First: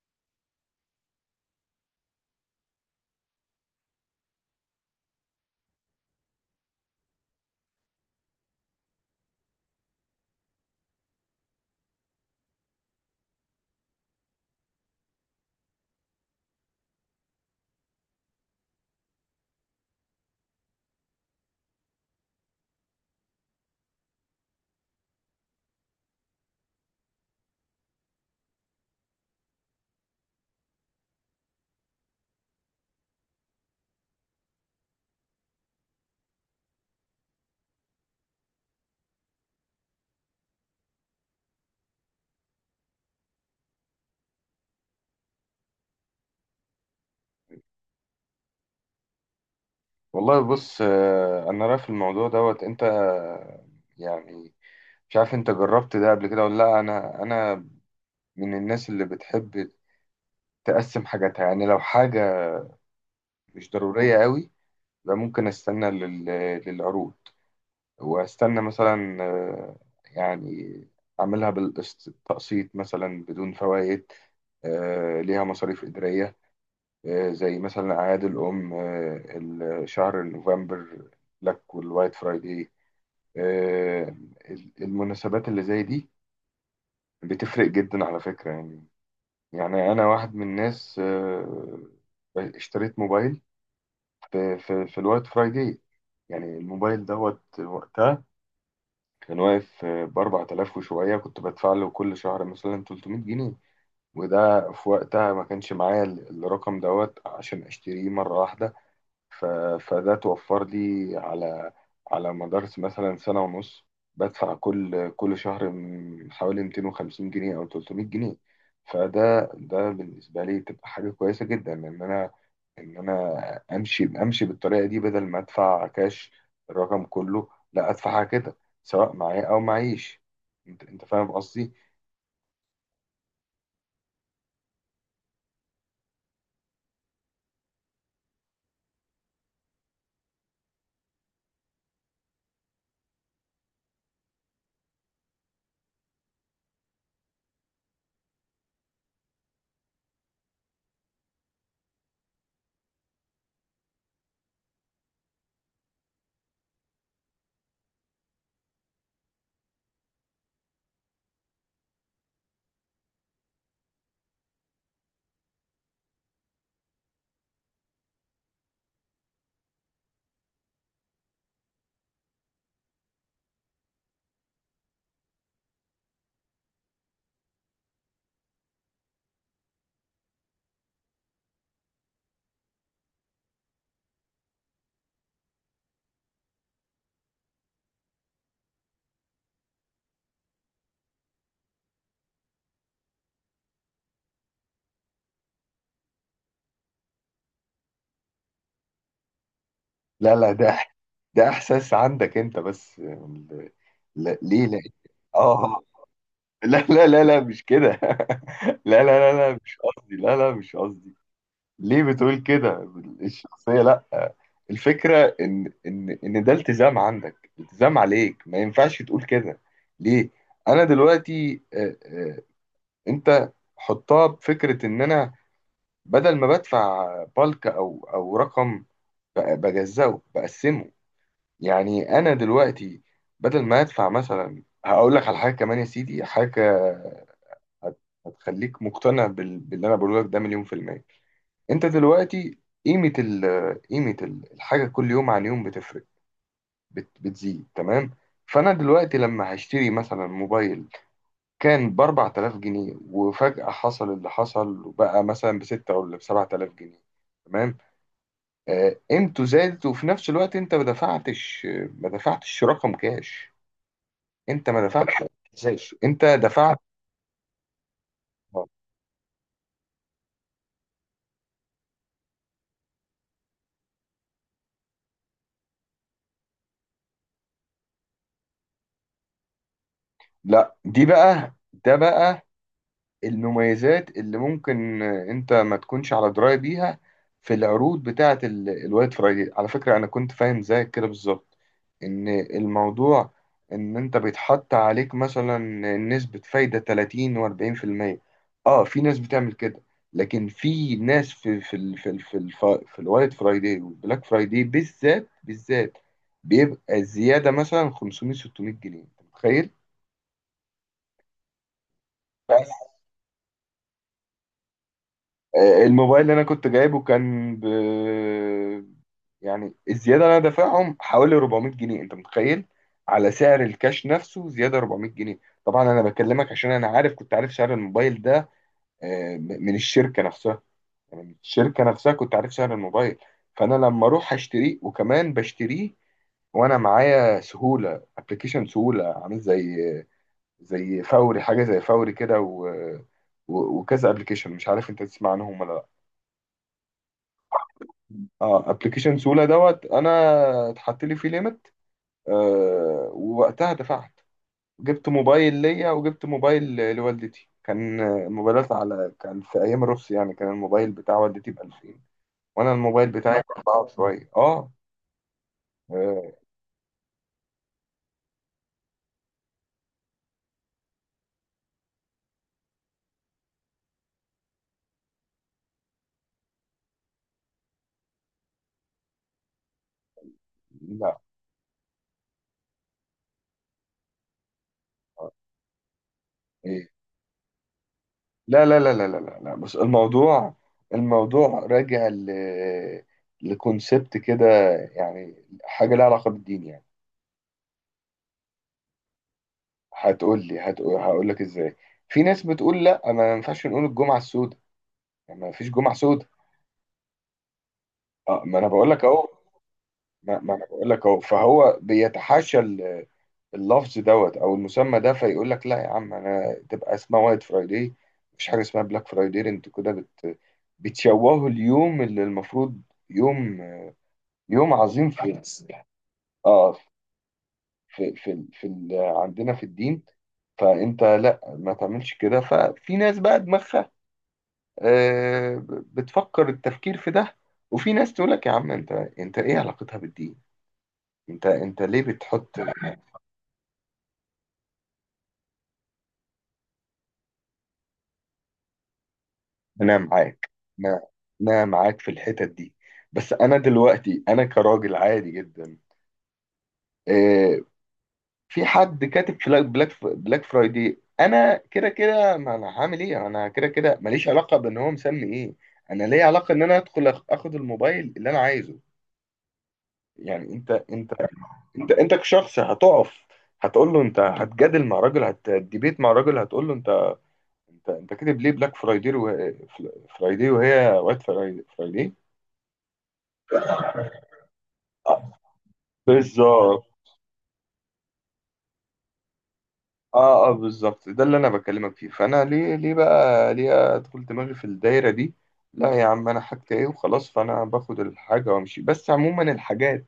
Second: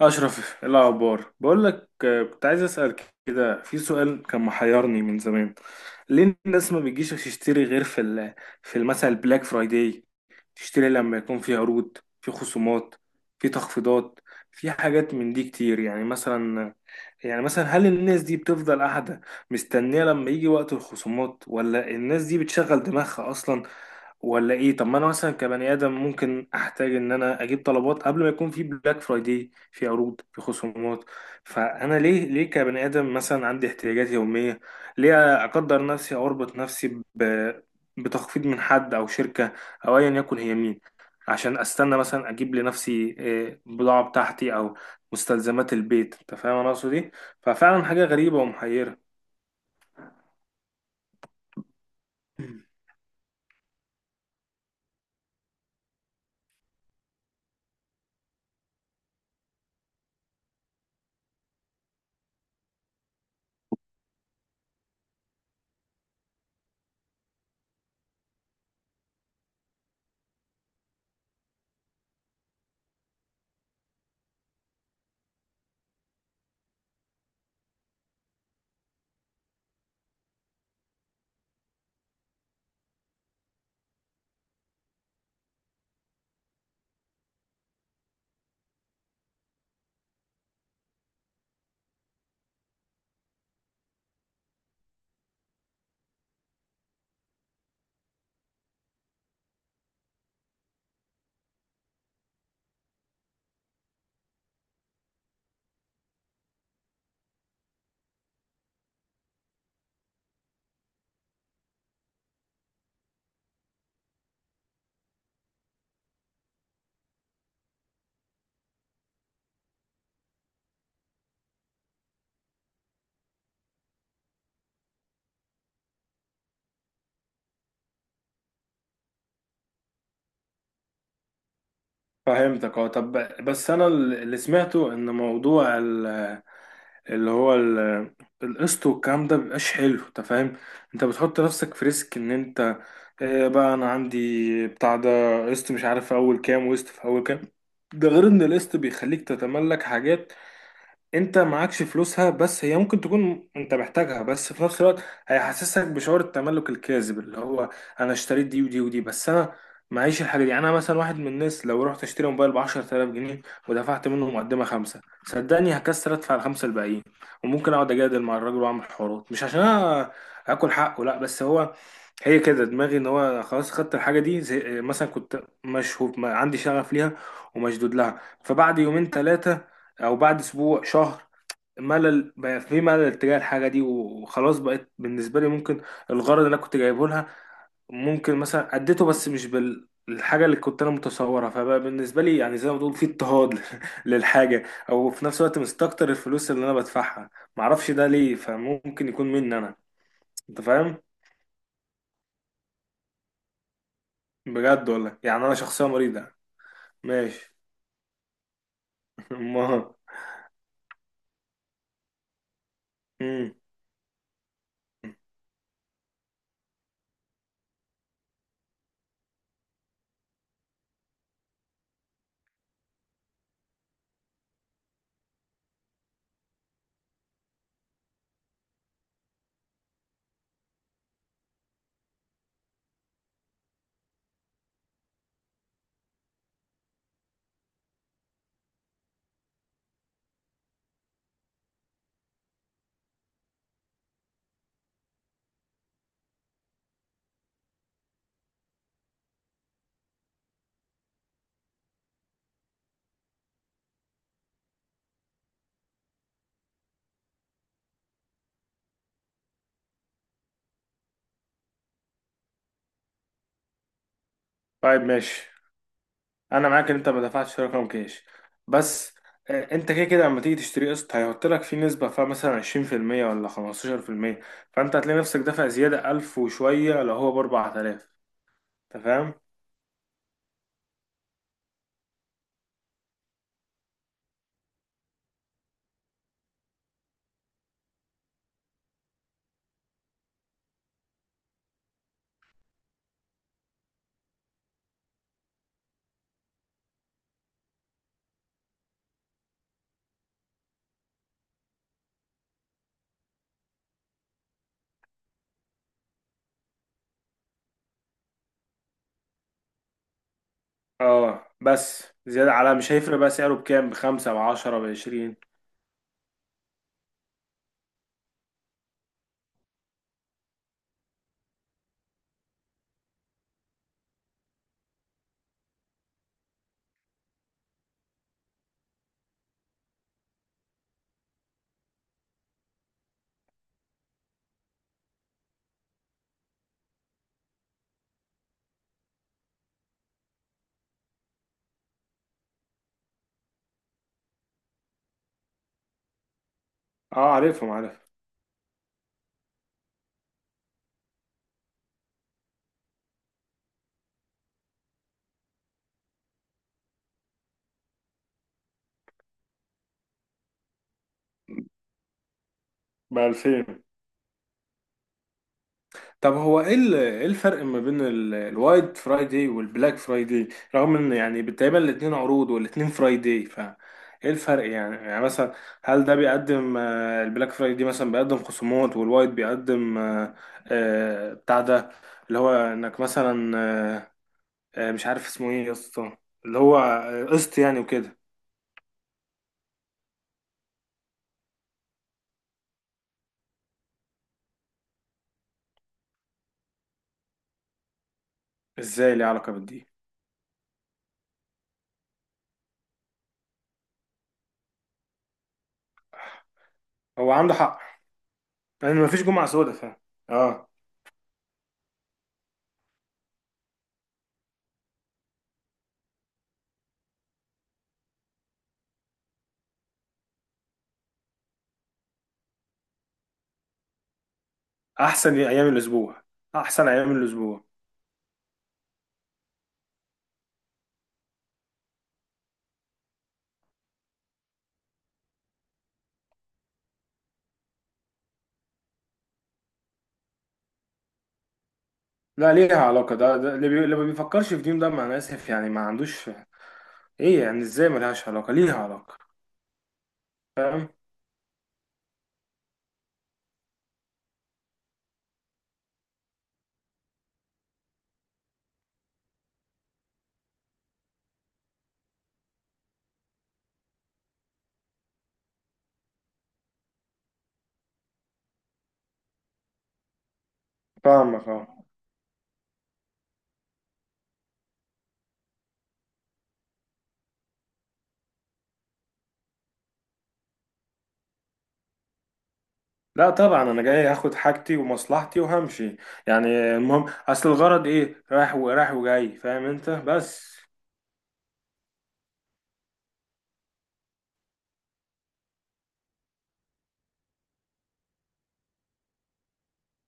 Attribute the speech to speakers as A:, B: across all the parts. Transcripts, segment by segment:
A: أشرف، إيه الأخبار؟ بقول لك، كنت عايز أسأل كده. في سؤال كان محيرني من زمان. ليه الناس ما بتجيش تشتري غير في في مثلا البلاك فرايداي؟ تشتري لما يكون في عروض، في خصومات، في تخفيضات، في حاجات من دي كتير. يعني مثلا هل الناس دي بتفضل قاعدة مستنية لما يجي وقت الخصومات، ولا الناس دي بتشغل دماغها أصلا، ولا ايه؟ طب ما انا مثلا كبني ادم ممكن احتاج ان انا اجيب طلبات قبل ما يكون في بلاك فرايداي، في عروض، في خصومات. فانا ليه كبني ادم مثلا عندي احتياجات يوميه، ليه اقدر نفسي او اربط نفسي ب... بتخفيض من حد او شركه، او ايا يكن هي مين، عشان استنى مثلا اجيب لنفسي بضاعه بتاعتي او مستلزمات البيت؟ انت فاهم انا اقصد ايه؟ ففعلا حاجه غريبه ومحيره.
B: والله بص، انا رأي في الموضوع دوت. انت يعني مش عارف انت جربت ده قبل كده ولا لا. انا من الناس اللي بتحب تقسم حاجاتها. يعني لو حاجة مش ضرورية قوي يبقى ممكن استنى للعروض، واستنى مثلا يعني اعملها بالتقسيط مثلا بدون فوائد. ليها مصاريف إدارية. زي مثلا أعياد الأم، شهر نوفمبر، بلاك والوايت فرايداي. آه، المناسبات اللي زي دي بتفرق جدا على فكرة. يعني أنا واحد من الناس. اشتريت موبايل في الوايت فرايداي. يعني الموبايل دوت وقتها كان واقف ب 4000 وشوية. كنت بدفع له كل شهر مثلا 300 جنيه، وده في وقتها ما كانش معايا الرقم دوت عشان أشتريه مرة واحدة. ف... فده توفر لي على مدار مثلا سنة ونص بدفع كل شهر حوالي 250 جنيه أو 300 جنيه. فده بالنسبة لي تبقى حاجة كويسة جدا، إن أنا إن أنا أمشي بالطريقة دي، بدل ما أدفع كاش الرقم كله. لا، أدفعها كده، سواء معايا أو معيش. أنت فاهم قصدي؟
A: فهمتك، اه. طب بس انا اللي سمعته ان موضوع اللي هو القسط والكلام ده مبيبقاش حلو. انت فاهم؟ انت بتحط نفسك في ريسك ان انت، اه، بقى انا عندي بتاع ده قسط مش عارف في اول كام، وقسط في اول كام. ده غير ان القسط بيخليك تتملك حاجات انت معكش فلوسها، بس هي ممكن تكون انت محتاجها، بس في نفس الوقت هيحسسك بشعور التملك الكاذب، اللي هو، انا اشتريت دي ودي ودي بس انا معيش الحاجه دي. يعني انا مثلا واحد من الناس لو رحت اشتري موبايل ب 10000 جنيه، ودفعت منه مقدمه خمسه، صدقني هكسر ادفع الخمسه الباقيين، وممكن اقعد اجادل مع الراجل واعمل حوارات، مش عشان انا اكل حقه، لا، بس هو، هي كده دماغي ان هو خلاص خدت الحاجه دي. زي مثلا كنت مشهور عندي شغف ليها ومشدود لها، فبعد يومين ثلاثه، او بعد اسبوع شهر، ملل بقى، في ملل تجاه الحاجه دي وخلاص. بقت بالنسبه لي ممكن الغرض اللي انا كنت جايبه لها ممكن مثلا اديته، بس مش بالحاجه اللي كنت انا متصورها. فبقى بالنسبه لي يعني زي ما بتقول في اضطهاد للحاجه، او في نفس الوقت مستكتر الفلوس اللي انا بدفعها. معرفش ده ليه، فممكن يكون مني انا.
B: لا لا.
A: انت
B: ده
A: فاهم؟
B: إحساس عندك أنت بس. ليه؟ لا.
A: بجد والله، يعني انا
B: آه.
A: شخصيه مريضه.
B: لا لا لا لا،
A: ماشي.
B: مش كده لا لا لا لا، مش
A: ما
B: قصدي. لا لا، مش قصدي. ليه بتقول كده؟
A: مم.
B: الشخصية، لا. الفكرة إن إن ده التزام عندك، التزام عليك. ما ينفعش تقول كده. ليه؟ أنا دلوقتي أنت حطها بفكرة إن أنا بدل ما بدفع بالك، أو رقم، بجزأه، بقسمه. يعني أنا دلوقتي بدل ما أدفع مثلا، هقول لك على حاجة كمان يا سيدي، حاجة هت- هتخليك مقتنع باللي انا بقوله لك، ده مليون في المية. انت دلوقتي قيمة ال... قيمة الحاجة كل يوم عن يوم بتفرق، بتزيد، تمام؟ فانا دلوقتي لما هشتري مثلا موبايل كان ب 4000 جنيه، وفجأة حصل اللي حصل وبقى مثلا ب 6 ولا ب 7000 جنيه، تمام. قيمته زادت، وفي نفس الوقت انت ما دفعتش. ما دفعتش رقم كاش. انت ما
A: طيب
B: دفعتش
A: ماشي.
B: كاش، انت
A: انا
B: دفعت.
A: معاك ان انت ما دفعتش في رقم كاش. بس انت كده كده لما تيجي تشتري قسط هيحط لك فيه نسبه، فيها مثلا 20% ولا 15%. فانت هتلاقي نفسك دافع زياده 1000 وشويه لو هو ب 4000. انت فاهم؟
B: لا، دي بقى ده بقى المميزات اللي ممكن انت ما تكونش على درايه بيها في العروض بتاعه الوايت فرايدي. على فكره انا كنت فاهم زيك كده بالظبط، ان الموضوع ان انت بيتحط عليك مثلا نسبه فايده 30 و40%. اه، في ناس بتعمل كده، لكن في ناس، في الوايت فرايدي والبلاك فرايدي، بالذات بالذات بيبقى الزياده مثلا 500 600 جنيه. انت متخيل؟
A: اه، بس زياده على مش هيفرق بقى سعره بكام، بخمسة بعشرة بعشرين.
B: الموبايل اللي انا كنت جايبه كان ب، يعني الزياده اللي انا دافعهم حوالي 400 جنيه. انت متخيل؟ على سعر الكاش نفسه زياده 400 جنيه. طبعا انا بكلمك عشان انا عارف، كنت عارف سعر الموبايل ده من الشركه نفسها. يعني من الشركه نفسها كنت عارف سعر الموبايل. فانا لما اروح اشتريه، وكمان بشتريه وانا معايا سهوله، ابلكيشن سهوله، عامل زي فوري، حاجه زي فوري كده. وكذا ابلكيشن، مش عارف انت تسمع عنهم ولا؟
A: اه، عارفهم، عارف.
B: اه، ابلكيشن سولا دوت، انا اتحط لي فيه ليميت. آه، ووقتها دفعت، جبت موبايل ليا وجبت موبايل لوالدتي. كان موبايلات على، كان في ايام الرخص يعني. كان الموبايل بتاع والدتي ب 2000، وانا الموبايل بتاعي ب 4
A: بألفين.
B: وشويه. اه. آه،
A: طب هو ايه إيه الفرق ما بين الوايت فرايداي والبلاك فرايداي، رغم ان يعني تقريبا الاتنين عروض والاتنين فرايداي؟ ف ايه الفرق؟ يعني مثلا هل ده بيقدم، البلاك فرايداي مثلا بيقدم خصومات، والوايت بيقدم،
B: لا.
A: بتاع ده، اللي هو انك مثلا، آه، مش عارف
B: آه،
A: اسمه ايه يا اسطى، اللي هو
B: ايه؟
A: قسط يعني وكده.
B: لا لا لا لا لا لا لا. بس الموضوع، راجع لكونسبت كده، يعني حاجه لها علاقه بالدين يعني.
A: ازاي ليه علاقة بالدي؟
B: هتقول لي، هقول لك ازاي. في ناس بتقول لا ما ينفعش نقول الجمعه السوداء، يعني ما فيش جمعه سوداء.
A: هو عنده حق.
B: اه، ما انا بقول لك
A: لان مفيش
B: اهو.
A: جمعة سوداء
B: ما انا
A: اه.
B: بقول لك اهو. فهو بيتحاشى اللفظ دوت او المسمى ده، فيقول لك لا يا عم انا، تبقى اسمها وايت فرايداي، مفيش حاجه اسمها بلاك فرايداي. انتوا كده بتشوهوا اليوم اللي المفروض يوم يوم عظيم
A: احسن ايام الاسبوع.
B: اه
A: احسن ايام الاسبوع.
B: في عندنا في الدين. فانت لا، ما تعملش كده. ففي ناس بقى دماغها بتفكر التفكير في ده، وفي ناس تقول لك يا عم انت، ايه علاقتها بالدين؟ انت ليه
A: لا،
B: بتحط؟
A: ليها علاقة. ده اللي ما بيفكرش في دين ده، مع أنا آسف يعني، ما عندوش. إيه يعني إزاي ملهاش علاقة؟ ليها علاقة.
B: انا معاك.
A: فاهم.
B: انا انا معاك في الحتت دي. بس انا دلوقتي، انا كراجل عادي جدا، آه، في حد كاتب في بلاك فرايدي. انا كده كده، ما انا هعمل ايه؟ انا كده كده ماليش علاقه بان هو مسمي ايه. انا ليا علاقه ان انا ادخل، اخد الموبايل اللي انا عايزه. يعني انت، انت
A: فاهمك، أه.
B: انت انت كشخص هتقف، هتقول له انت، هتجادل مع راجل، هتديبيت مع راجل. هتقول له انت، انت كاتب ليه بلاك فرايدي وهي وايت فرايدي.
A: لا طبعا أنا جاي هاخد حاجتي
B: آه،
A: ومصلحتي وهمشي. يعني
B: بالظبط.
A: المهم أصل الغرض إيه، رايح ورايح وجاي. فاهم أنت
B: اه اه،
A: بس.
B: بالظبط. ده اللي انا بكلمك فيه. فانا ليه، ليه بقى ليه ادخل دماغي في الدايره دي؟ لا يا عم، انا حاجتي ايه وخلاص. فانا باخد الحاجه وامشي. بس عموما الحاجات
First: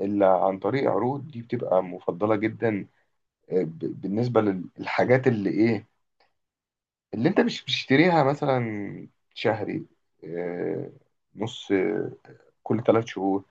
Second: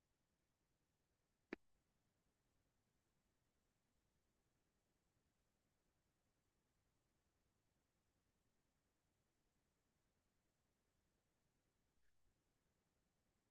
B: اللي عن طريق عروض دي بتبقى مفضله جدا، بالنسبه للحاجات اللي ايه، اللي انت مش بتشتريها مثلا شهري، آه، نص، كل 3 شهور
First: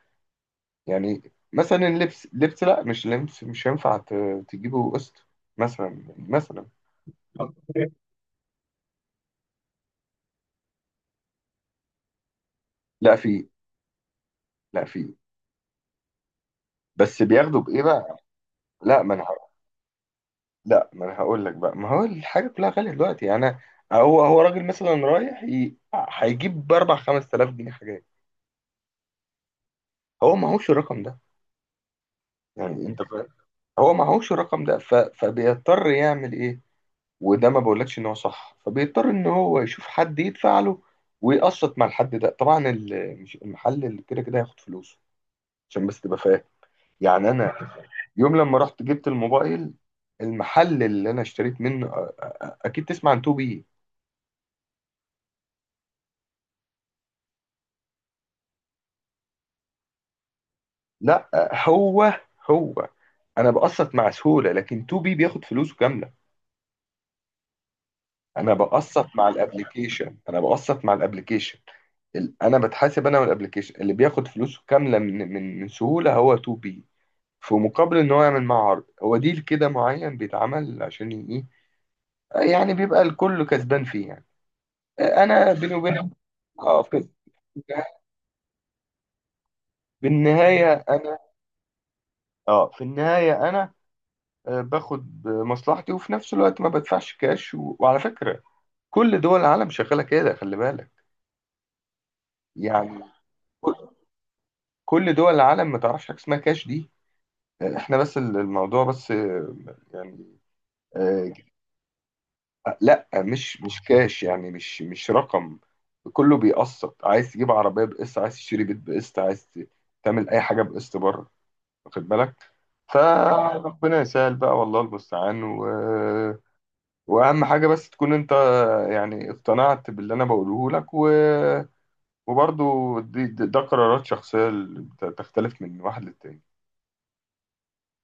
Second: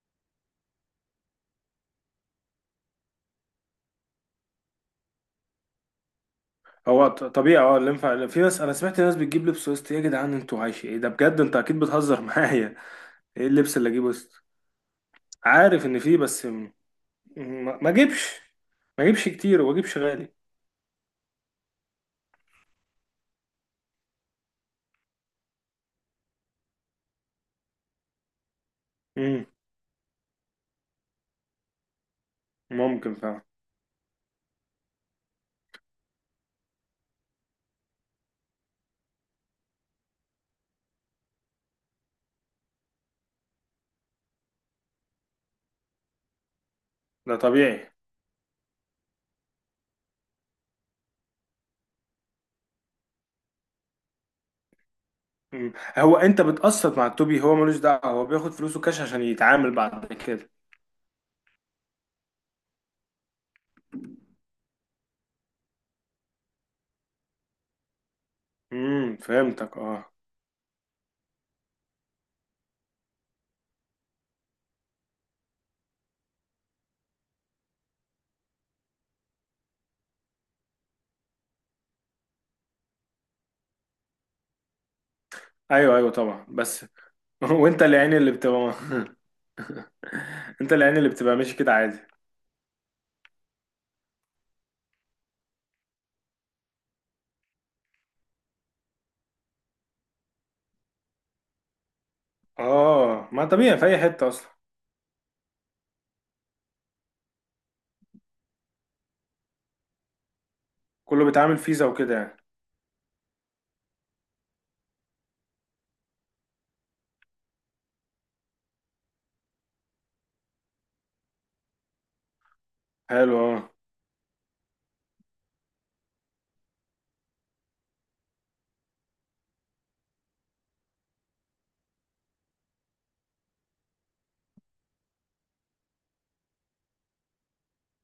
B: يعني. مثلا اللبس، لبس، لا مش لبس، مش هينفع تجيبه قسط. مثلا
A: هو طبيعي، أه. اللي ينفع في ناس. أنا سمعت ناس بتجيب لبس وسط. يا جدعان، أنتوا عايش إيه ده بجد؟ أنت أكيد بتهزر معايا.
B: لا
A: إيه
B: في
A: اللبس اللي أجيبه وسط؟
B: لا في
A: عارف إن فيه، بس
B: بس بياخدوا بايه
A: م- ما
B: بقى؟
A: أجيبش
B: لا،
A: ما
B: ما انا
A: أجيبش كتير، وما أجيبش غالي.
B: لا، ما انا هقول لك بقى، ما هو الحاجه كلها غاليه دلوقتي. يعني هو راجل مثلا رايح هيجيب ب 4 5000 جنيه حاجات،
A: مم،
B: هو معهوش الرقم ده. يعني انت
A: ممكن
B: فاهم،
A: فعلا.
B: هو معهوش الرقم ده. فبيضطر يعمل ايه؟ وده ما بقولكش ان هو صح. فبيضطر ان هو يشوف حد يدفع له ويقسط مع الحد ده. طبعا المحل اللي كده كده هياخد فلوسه. عشان بس تبقى فاهم. يعني
A: ده
B: انا
A: طبيعي.
B: يوم لما رحت جبت الموبايل، المحل اللي انا اشتريت منه، اكيد تسمع عن 2 بي.
A: هو انت بتقسط مع التوبي؟ هو ملوش دعوه، هو بياخد فلوسه كاش عشان يتعامل بعد كده.
B: لا. هو هو انا بقسط مع سهوله، لكن 2 بي بياخد فلوسه كامله. انا بقسط مع
A: فهمتك، اه.
B: الابليكيشن، انا بقسط مع الابليكيشن. انا بتحاسب انا والابليكيشن اللي بياخد فلوسه كامله من سهوله هو 2 بي، في مقابل ان هو يعمل معاه عرض، هو ديل كده معين بيتعمل عشان ايه؟ يعني بيبقى الكل كسبان فيه. يعني انا بيني
A: ايوه
B: وبينك
A: ايوه طبعا،
B: اه،
A: بس وانت اللي عيني اللي بتبقى.
B: في النهايه
A: انت اللي عيني اللي
B: انا،
A: بتبقى، ماشي كده عادي.
B: اه، في النهايه انا باخد مصلحتي، وفي نفس الوقت ما بدفعش كاش. وعلى فكره كل دول العالم شغاله كده، خلي بالك. يعني
A: اه، ما
B: كل
A: طبيعي في اي حته اصلا.
B: كل دول العالم ما تعرفش حاجه اسمها كاش دي. احنا بس، الموضوع بس يعني
A: كله
B: آه،
A: بيتعامل فيزا وكده يعني.
B: لا، مش كاش يعني، مش رقم. كله بيقسط. عايز تجيب عربية بقسط، عايز تشتري بيت بقسط، عايز تعمل أي حاجة بقسط بره. واخد بالك؟
A: حلو، اه.
B: فربنا يسهل بقى، والله المستعان. وأهم حاجة بس تكون أنت يعني اقتنعت باللي أنا بقوله لك. وبرضو ده قرارات شخصية اللي تختلف من واحد للتاني،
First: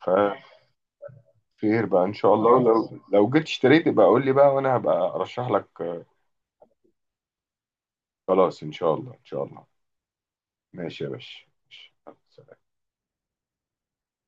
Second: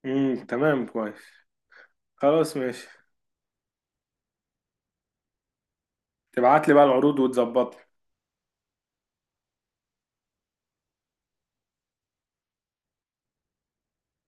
B: فخير
A: تمام كويس.
B: بقى إن شاء
A: خلاص
B: الله.
A: ماشي.
B: لو جيت اشتريت يبقى قول لي بقى وأنا هبقى أرشح لك.
A: تبعت لي بقى العروض وتظبطني.
B: خلاص إن شاء الله، إن شاء الله. ماشي يا باشا. ماشي.